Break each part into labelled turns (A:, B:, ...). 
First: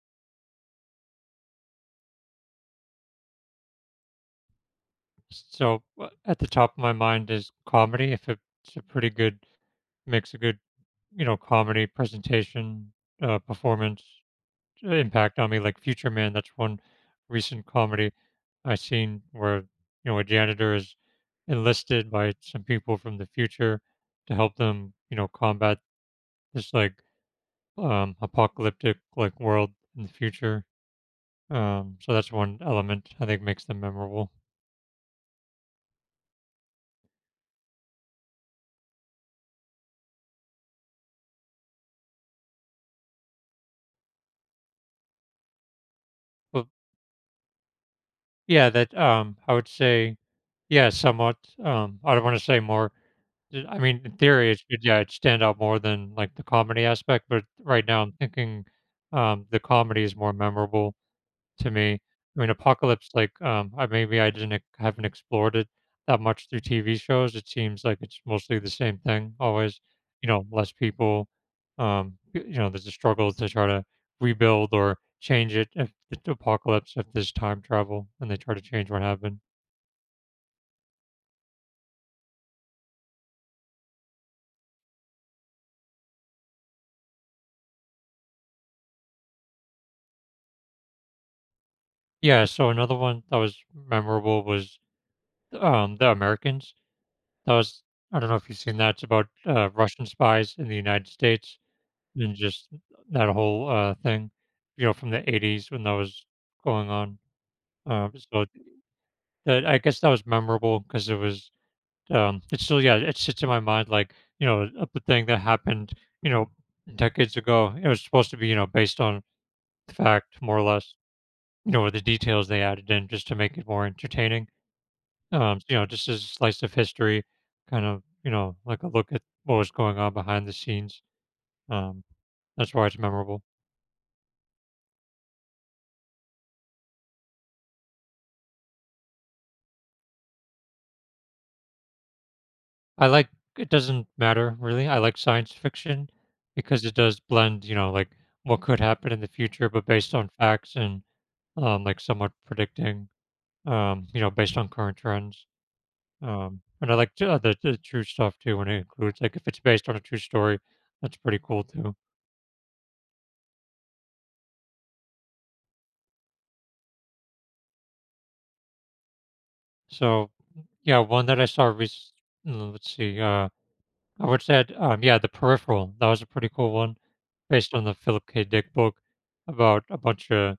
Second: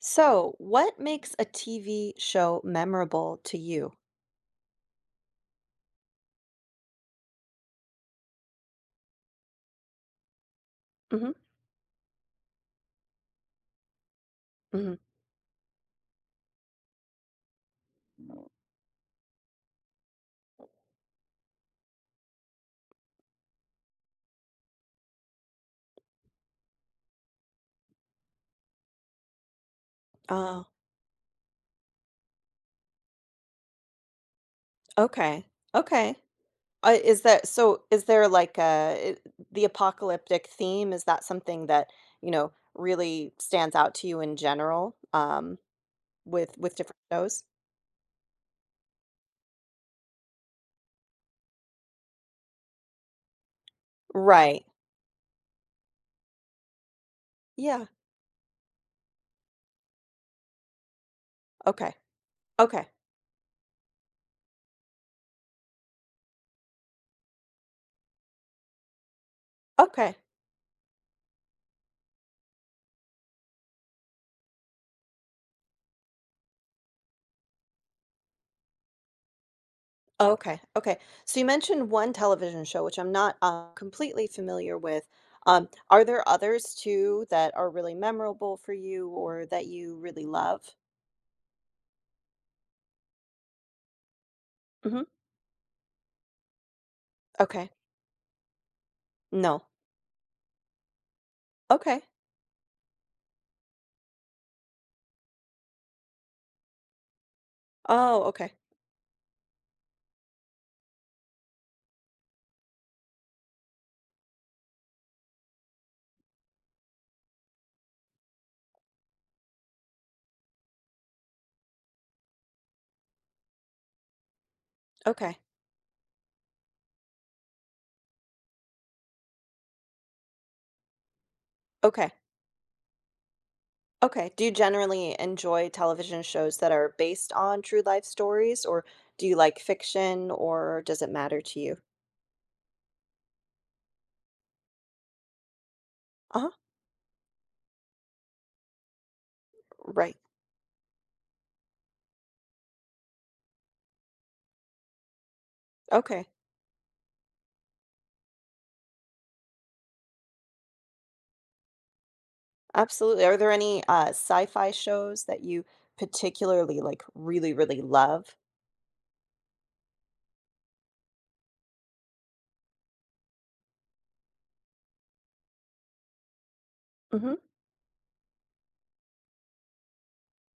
A: So, what makes a TV show memorable to you?
B: At the top of my mind is comedy. If it's a pretty good makes a good, you
A: Hmm.
B: know, comedy presentation, performance
A: Hmm.
B: impact on me, like Future Man, that's one recent comedy I seen where, you know, a janitor is enlisted by some people from the future to help them, you know, combat this like apocalyptic like world in the future.
A: Oh,
B: So that's one element I think makes them memorable.
A: okay. Okay. Is that so? Is there like the apocalyptic theme? Is that something that, really stands out to you in general, with
B: But
A: with different shows?
B: yeah, that I would say, yeah, somewhat. I don't want to say more. I mean, in theory, it
A: Right.
B: should yeah, it stand out more than like the comedy aspect. But
A: Yeah.
B: right now, I'm thinking the comedy is more memorable to
A: Okay.
B: me. I mean,
A: Okay.
B: Apocalypse, like, I maybe I didn't haven't explored it that much through TV shows. It seems like it's mostly the same thing, always.
A: Okay.
B: You know, less people. You know, there's a struggle to try to rebuild or change it if the apocalypse, if there's time travel, and they try to change what happened.
A: Oh, okay, okay. So you mentioned one television show, which I'm not completely familiar with. Are there others too that are really memorable for you or that you really love?
B: Yeah. So another one that was memorable was
A: Hmm.
B: The Americans. That
A: Okay.
B: was I don't know if you've seen that. It's about
A: No.
B: Russian spies in the United States
A: Okay.
B: and just that whole thing, you know, from the '80s when that was going on. Um,
A: Oh,
B: so
A: okay.
B: that I guess that was memorable because it was. It's still yeah, it sits in my mind like you know of the thing that happened you know decades ago. It was supposed to be you know based on fact more or less. You know with the details they added in just to make it more entertaining.
A: Okay.
B: You know just as a slice of history, kind of you know like a look at what was going on behind the scenes. Um,
A: Okay.
B: that's why it's memorable.
A: Okay. Do you generally enjoy television shows that are based on true life stories, or do you like fiction, or does it matter to you?
B: I like it doesn't matter really. I like science fiction
A: Uh-huh.
B: because it does blend, you know, like what could happen in the future, but based
A: Right.
B: on facts and like somewhat predicting, you know, based on current trends.
A: Okay.
B: And I like to, the true stuff too when it includes like if it's based on a true story, that's pretty cool too.
A: Absolutely. Are there any, sci-fi shows that you particularly, like, really, really love?
B: So yeah, one that I saw let's see, I would say yeah, The Peripheral. That was a pretty cool one
A: Mhm.
B: based on the Philip K. Dick book about a bunch of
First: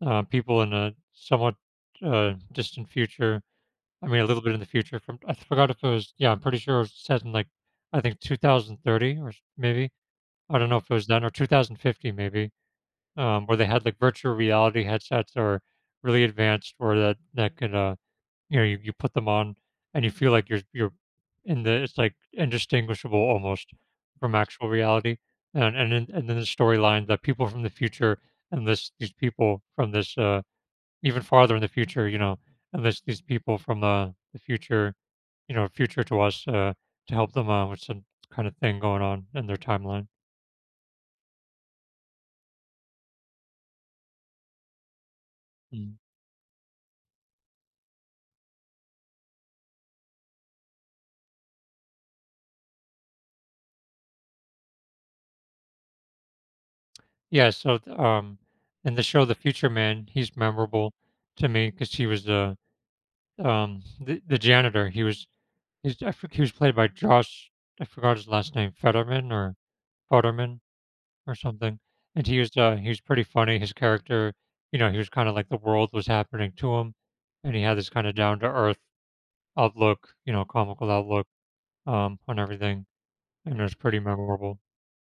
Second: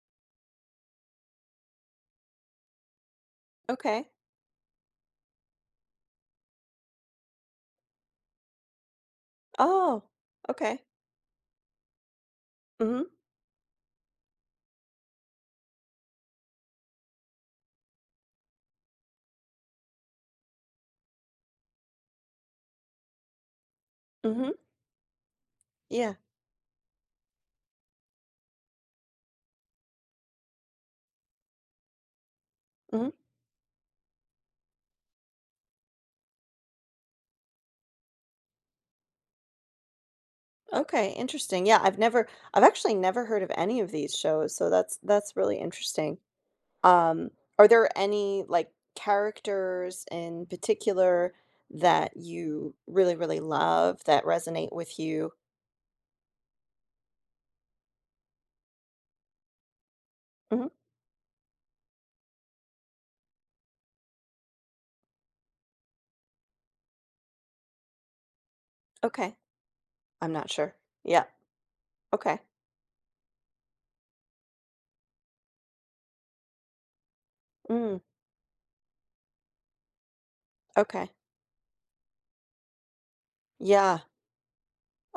B: people in a somewhat distant future.
A: Okay.
B: I mean, a little bit in the future. From I forgot if it was. Yeah, I'm pretty sure it was set in like I think 2030 or maybe
A: Oh,
B: I don't know
A: okay.
B: if it was then or 2050 maybe,
A: Mhm,
B: where they had like virtual reality headsets that were really advanced, where that could you know you put them on and you feel like you're in the it's like indistinguishable almost from
A: mhm.
B: actual reality. And and then-
A: Yeah.
B: and then the storyline that people from the future and this these people from this even farther in the future, you know, and there's
A: Mhm.
B: these people from the future, you know, future to us to help them out with some kind of thing going on in their timeline.
A: Okay, interesting. Yeah, I've actually never heard of any of these shows, so that's really
B: Mm.
A: interesting. Um, are there any, like, characters in particular that you really, really love that resonate with you?
B: Yeah, so th- um, in the show The Future Man, he's
A: Mhm.
B: memorable to me because he was the the janitor. He was he's I think he was played by Josh. I forgot his last name, Fetterman
A: Okay.
B: or
A: I'm not
B: Futterman
A: sure. Yeah.
B: or something. And
A: Okay.
B: he was pretty funny. His character, you know, he was kind of like the world was happening to him, and he had this
A: Mm,
B: kind of down to earth outlook, you know, comical
A: okay.
B: outlook on everything, and it was pretty
A: Yeah.
B: memorable.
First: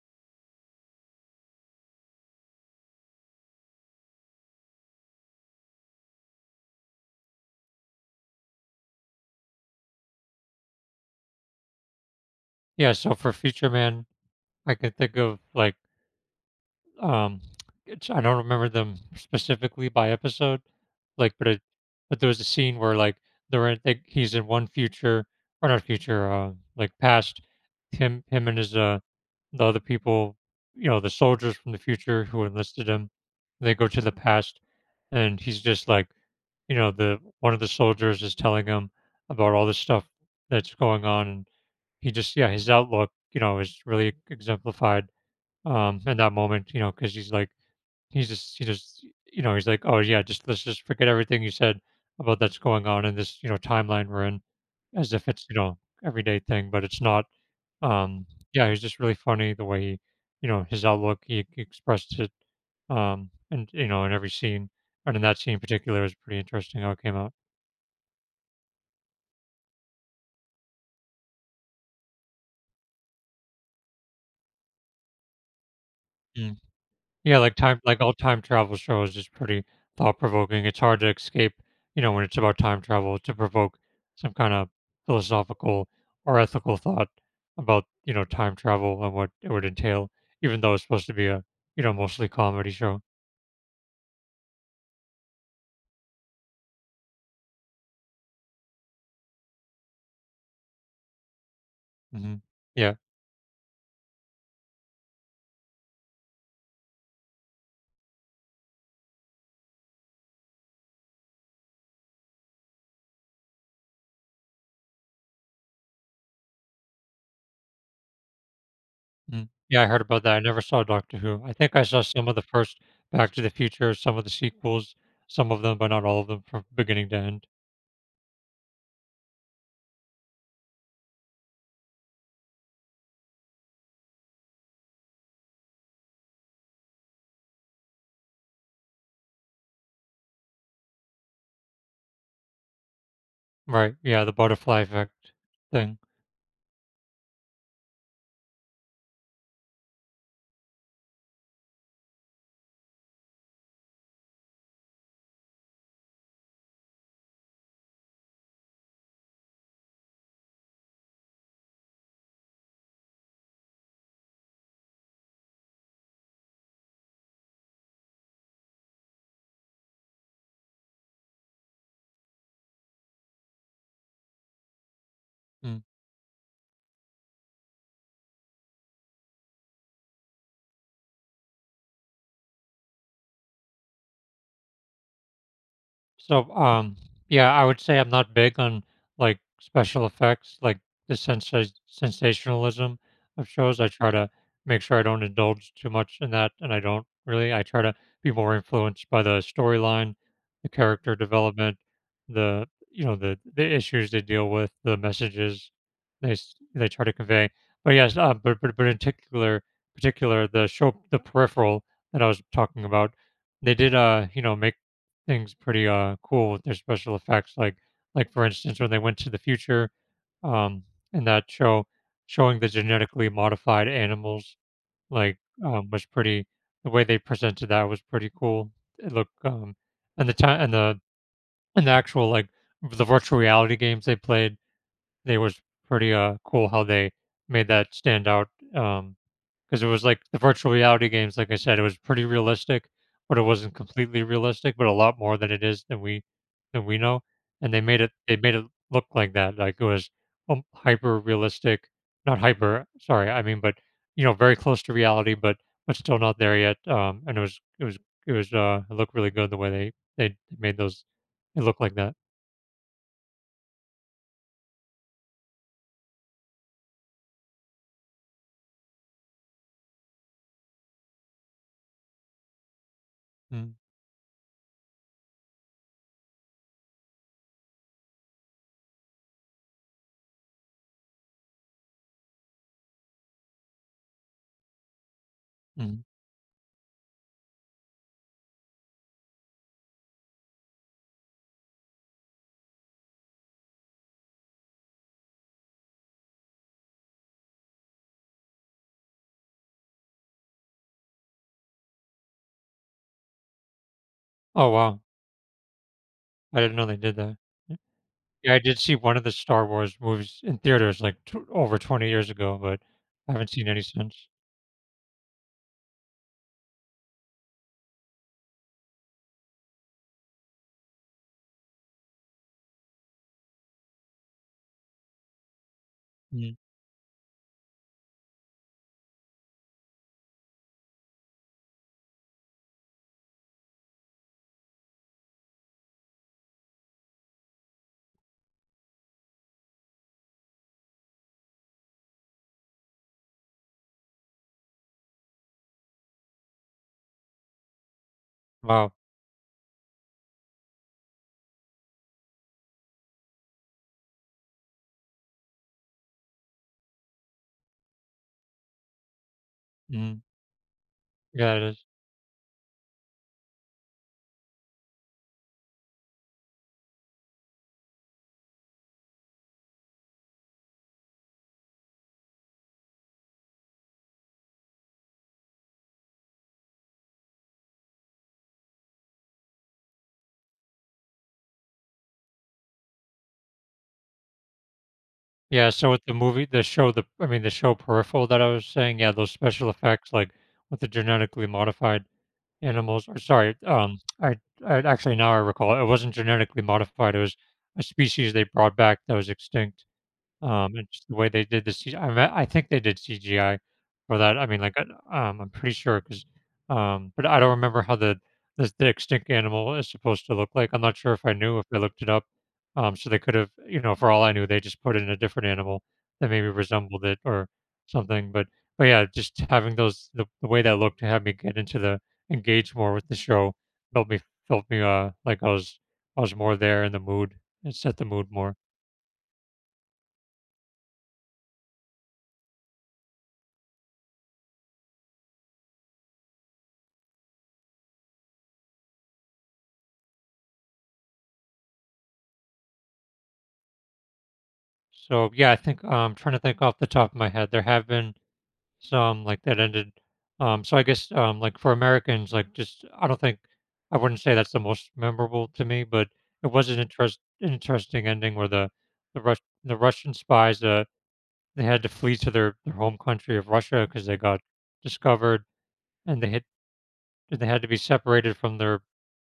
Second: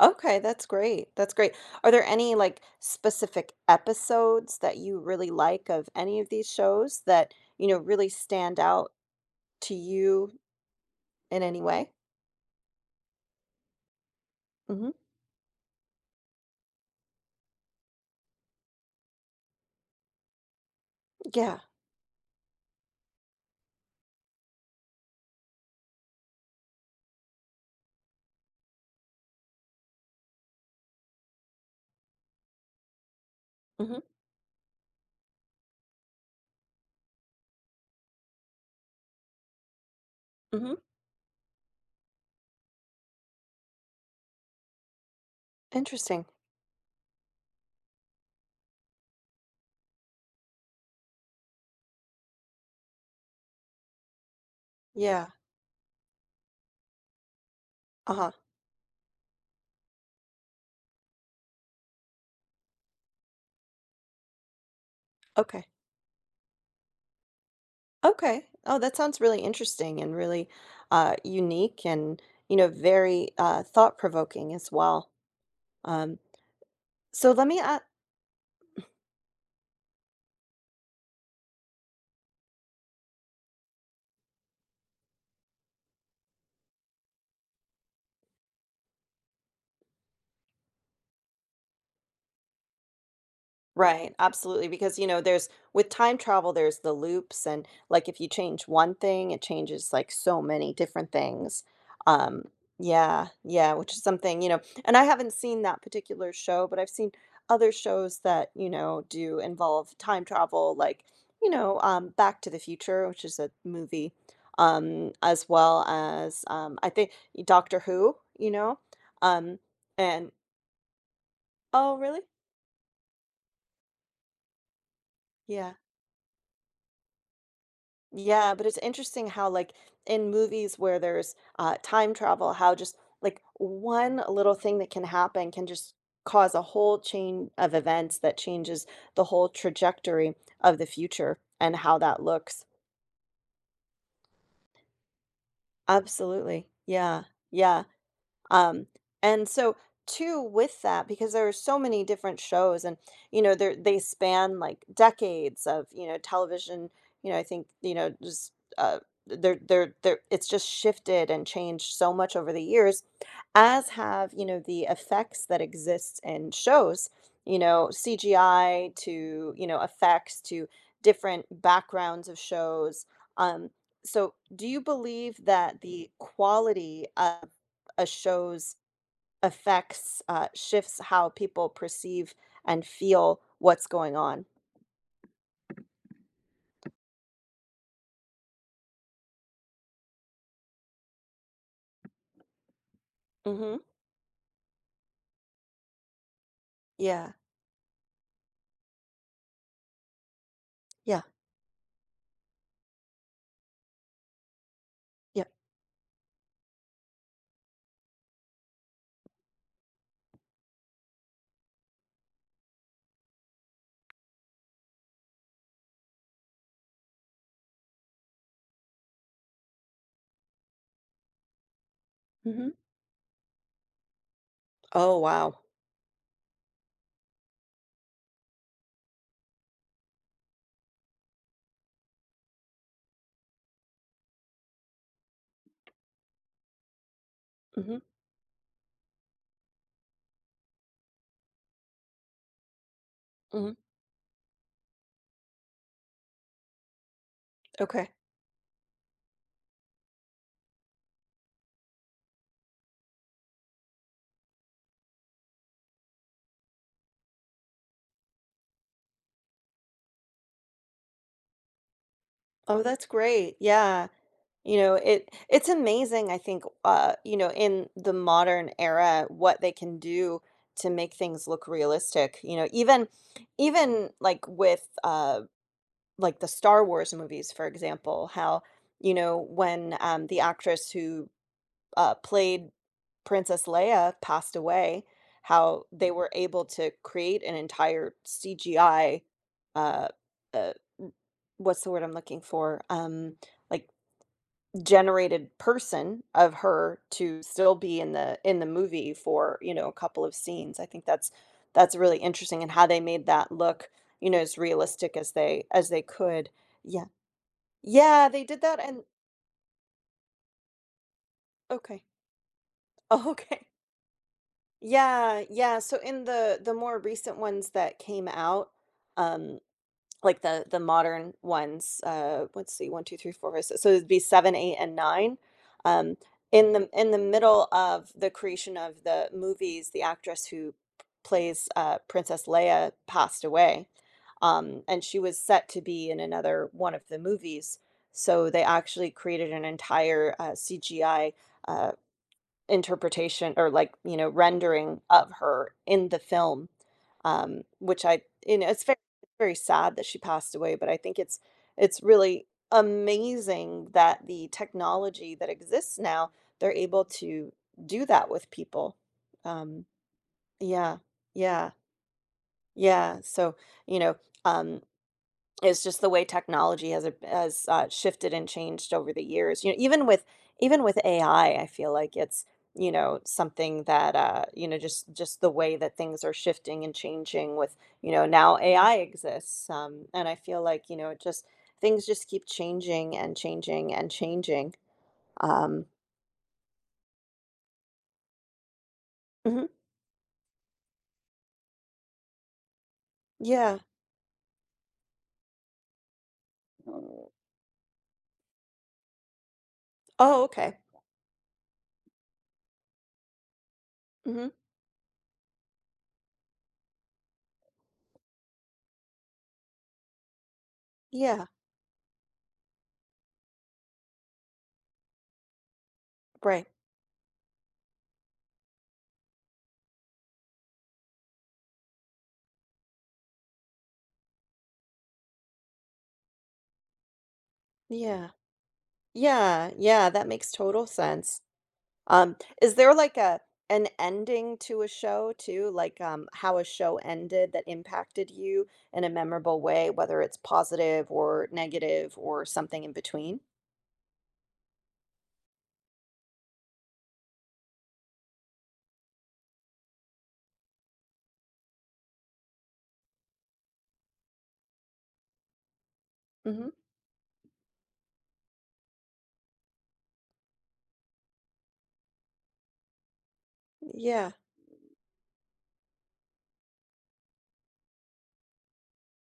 A: Okay, that's great. That's great. Are there any like specific episodes that you really like of any of these shows that, really stand out to you in any way?
B: Yeah. So for Future Man, I
A: Hmm.
B: can think of like um, it's, I don't remember them specifically by episode, like, but
A: Yeah.
B: it, but there was a scene where like they're in, like he's in one future or not future, like past him and his the other people, you know, the soldiers from the future who enlisted him, they go
A: Hmm.
B: to the past, and he's just like, you know, the one of the soldiers is telling him about all the stuff that's
A: Hmm.
B: going on, and he just, yeah, his outlook, you know, is really exemplified in
A: Interesting.
B: that moment, you know, because he's like, he's just he just you know, he's like, "Oh, yeah, just let's just forget everything you said about that's going on in this, you know, timeline we're in," as if
A: Yeah.
B: it's, you know, everyday thing, but it's not. Um,
A: Uh-huh.
B: yeah, he's just really funny the way he, you know, his outlook, he expressed it, and, you know, in every scene, and in that scene in
A: Okay.
B: particular, it was pretty interesting how it came out.
A: Okay. Oh, that sounds really interesting and really unique and, very thought-provoking as well. Um,
B: Mm.
A: so
B: Yeah,
A: let
B: like
A: me a-
B: time like all time travel shows is pretty thought provoking. It's hard to escape, you know, when it's about time travel to provoke some kind of philosophical or ethical thought about, you know, time travel and what it would entail, even though it's supposed to be a, you know, mostly comedy show.
A: Right, absolutely. Because, there's with time travel, there's the loops, and like if you change one thing, it changes like so many different things.
B: Hmm.
A: Um,
B: Yeah.
A: yeah, yeah, which is something, and I haven't seen that particular show, but I've seen other shows that, do involve time travel, like, Back to the Future, which is a movie, as well as I think Doctor Who, you know,
B: Mhm.
A: um,
B: Yeah, I heard about
A: and
B: that. I never saw Doctor Who. I think I
A: oh,
B: saw
A: really?
B: some of the first Back to the Future, some of the sequels, some of
A: Yeah.
B: them, but not all of them from beginning to end.
A: Yeah, but it's interesting how, like, in movies where there's time travel, how just like one little thing that can happen can just cause a whole chain of events that changes the whole trajectory of the future and how that looks.
B: Right. Yeah, the butterfly effect thing.
A: Absolutely. Yeah. Yeah. Um, and so too with that, because there are so many different shows and they span like decades of, television, I think, just uh they're it's just shifted and changed so much over the years, as have, the effects that exist in shows, CGI to, effects to different backgrounds of shows. Um, so do you believe that the quality of a show's affects shifts how people perceive and feel what's going on.
B: So, yeah, I would say I'm not big on like special effects, like the sensationalism of
A: Mhm.
B: shows. I try to make sure I don't indulge too much in that, and I don't
A: Yeah.
B: really. I try to be more influenced by the storyline, the character
A: Yeah.
B: development, the you know the issues they deal with, the
A: Yep.
B: messages they try to convey. But yes, but in particular, particular the show, the Peripheral that I was talking about, they did you know make things pretty cool with their special effects. Like for instance, when they went to the future, um, in that show, showing the
A: Mhm.
B: genetically modified animals
A: Oh,
B: like
A: wow.
B: was pretty. The way they presented that was pretty cool. It looked and the time and the actual like the virtual reality games they played, they was pretty cool how they made that
A: Mhm.
B: stand out. Um, because it was like the virtual reality games, like I said, it was pretty realistic, but it wasn't
A: Mhm.
B: completely realistic, but a lot more than it is than we know. And they made
A: Okay.
B: it they made it look like that, like it was hyper realistic, not hyper. Sorry, I mean, but you know, very close to reality, but still not there yet. And it was it was it was It looked really good the way they made those it look like that.
A: Oh, that's great. Yeah. It's amazing, I think, in the modern era, what they can do to make things look realistic. Even like with like the Star Wars movies, for example, how, when the actress who played Princess Leia passed away, how
B: Mm-hmm.
A: they were able to create an entire CGI uh, uh what's the word I'm looking for? Like generated person of her to still be in the movie for, a couple of scenes. I think that's really interesting and how they made that look, as
B: Oh wow,
A: realistic as they could.
B: I didn't know they
A: Yeah.
B: did that.
A: Yeah, they
B: Yeah, I
A: did that
B: did see
A: and
B: one of the Star Wars movies in theaters, like, tw over
A: okay.
B: 20 years ago, but
A: Oh,
B: I haven't
A: okay.
B: seen any since.
A: Yeah, yeah. So in the more recent ones that came out, um Like the modern ones, let's see, 1, two, three, four, five, six. So it'd be 7, 8, and 9. Um,
B: Mm.
A: in the middle of the creation of the movies, the actress who plays, Princess Leia passed away, and she was set to be in another one of the movies, so they actually created an entire, CGI, uh interpretation or rendering of her in the film which I you know it's
B: Wow.
A: very, very sad that she passed away, but I think it's really amazing that the technology that exists now they're able to do that with people um
B: Mhm.
A: yeah,
B: Yeah, it
A: yeah,
B: is.
A: yeah, you know um it's just the way technology has shifted and changed over the years. Even with AI, I feel like it's, something that just the way that things are shifting and changing with, now AI exists. And I feel like, it just things just keep changing and changing and changing.
B: Yeah,
A: Um,
B: so with the movie the show the I mean, the show Peripheral that I was saying, yeah, those
A: mhm,
B: special effects, like, with the genetically modified animals or sorry,
A: yeah.
B: I actually, now I recall, it wasn't genetically
A: Yeah.
B: modified, it
A: Mm,
B: was a species they brought back that was extinct.
A: oh, okay.
B: And just the way they did the CGI. Me I think they did CGI for that, I
A: Hmm.
B: mean, I'm pretty sure, cause, but I don't remember how the extinct animal is supposed to look like, I'm not sure if I
A: Yeah,
B: knew if I looked it up, so they could've you know, for all I knew, they just put in a different animal that maybe
A: right.
B: resembled it or something, but yeah, just having those the way that looked to have me get into the engage more with the show, felt me like I was more there in the mood, it set the mood
A: Yeah.
B: more.
A: Yeah, yeah, that makes total sense. Is there like a an ending to a show too, like how a show ended that impacted you in a memorable way, whether it's positive or negative or something in between?
B: So yeah, I think I'm trying to think off the top of my head. There have been some like that ended. I guess like for Americans, like just I don't think I wouldn't say that's the most memorable to me, but it
A: Hmm.
B: was an interesting ending where the Russian spies they had to flee to their home country of Russia because they
A: Yeah.
B: got discovered and they had to be separated from their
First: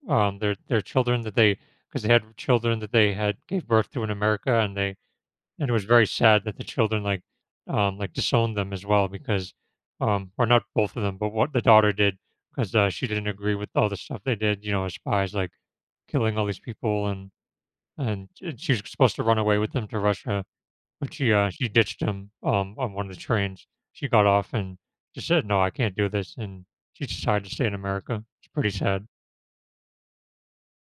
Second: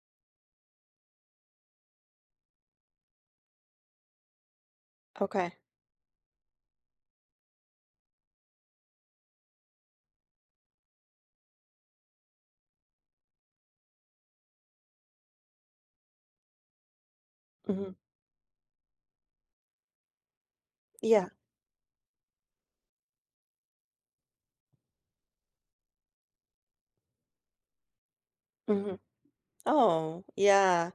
B: their children that they because they had children that they had gave birth to in America and they
A: Okay.
B: and it was very sad that the children like disowned them as well because or not both of them but what the daughter did because she didn't agree with all the stuff they did you know as spies like killing all these people
A: Hmm.
B: and she was supposed to run away with them to Russia but
A: Yeah.
B: she ditched him on one of the trains she got off and just said no I can't do this and she decided to stay in America, it's pretty
A: Hmm.
B: sad.
A: Oh, yeah.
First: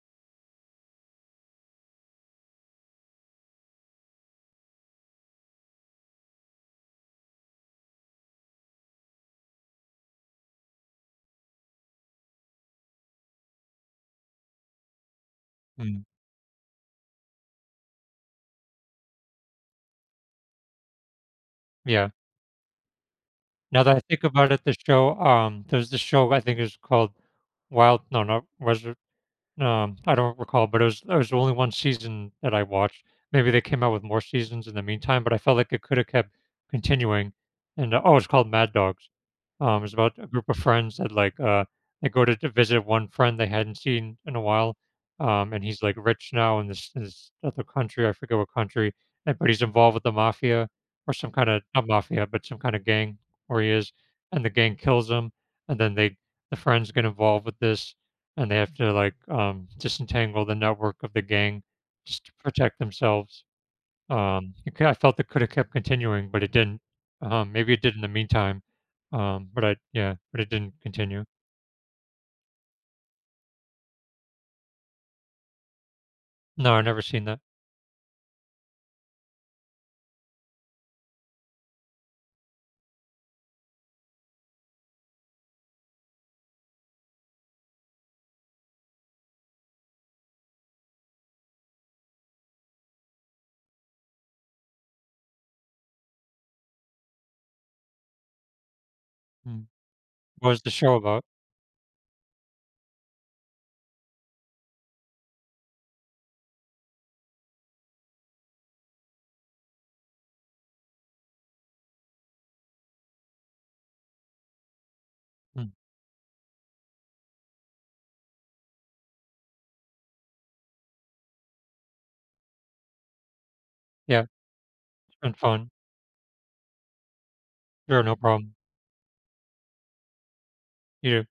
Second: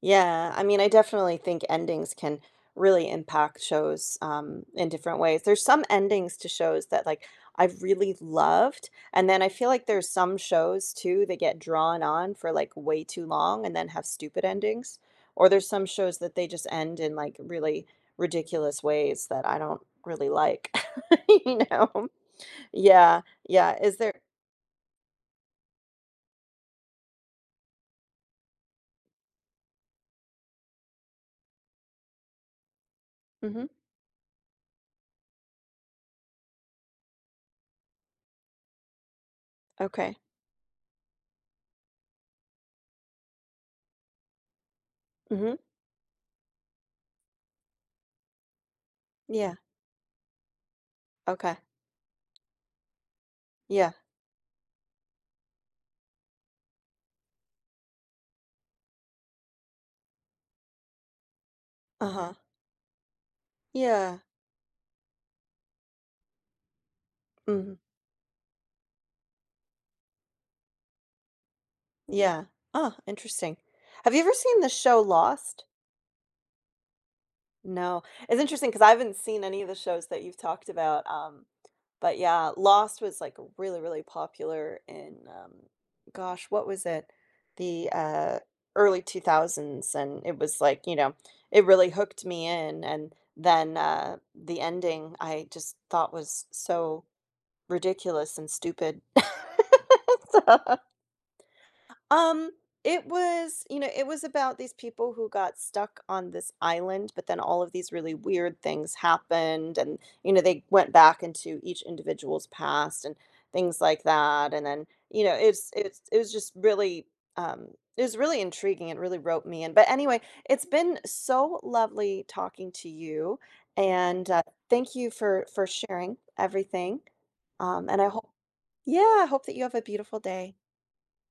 A: Yeah, I mean, I definitely think endings can really impact shows in different ways. There's some endings to shows that like I've really loved, and then I feel like there's some shows too that get drawn on for like way too long and then have stupid endings. Or there's some
B: Mm.
A: shows that they just end in like really ridiculous ways that I don't really like. You know?
B: Yeah,
A: Yeah, yeah.
B: now that
A: Is
B: I
A: there?
B: think about it the show there's this show I think is called Wild no not was. I don't recall, but it was the only one season that I watched. Maybe they
A: Mm-hmm.
B: came out with more seasons in the meantime, but I felt like it could have kept continuing. And oh, it's called Mad Dogs. It's
A: Okay.
B: about a group of friends that like they go to visit one friend they hadn't seen in a while.
A: Mm-hmm.
B: And he's like rich now in this other country. I forget what country, and, but
A: Yeah.
B: he's involved with the mafia or some kind
A: Okay.
B: of not mafia, but some kind of gang where he
A: Yeah.
B: is. And the gang kills him, and then the friends get involved with this and they have to like disentangle the network of the gang just
A: Uh-huh.
B: to protect themselves.
A: Yeah.
B: I felt it could have kept continuing, but it didn't.
A: Mm-hmm.
B: Maybe it did in the meantime, but I yeah, but it didn't continue.
A: Yeah. Oh, interesting. Have you ever seen the show Lost?
B: No, I've never seen that.
A: No. It's interesting because I haven't seen any of the shows that you've talked about. But yeah, Lost was like really, really popular in, gosh, what was it? The early 2000s. And it was like, it really hooked me in. And then the ending I just thought was so ridiculous and stupid.
B: Mm. What was the
A: So-
B: show about?
A: Um, it was, it was about these people who got stuck on this island, but then all of these really weird things happened and they went back into each individual's past and things like that. And then,
B: Mm.
A: um it was really intriguing. It really roped me in. But anyway, it's been so lovely talking to you
B: Yeah,
A: and thank you
B: it's been
A: for
B: fun.
A: sharing everything. And
B: Sure,
A: I
B: no
A: hope
B: problem.
A: yeah, I hope that you have a beautiful day.
B: You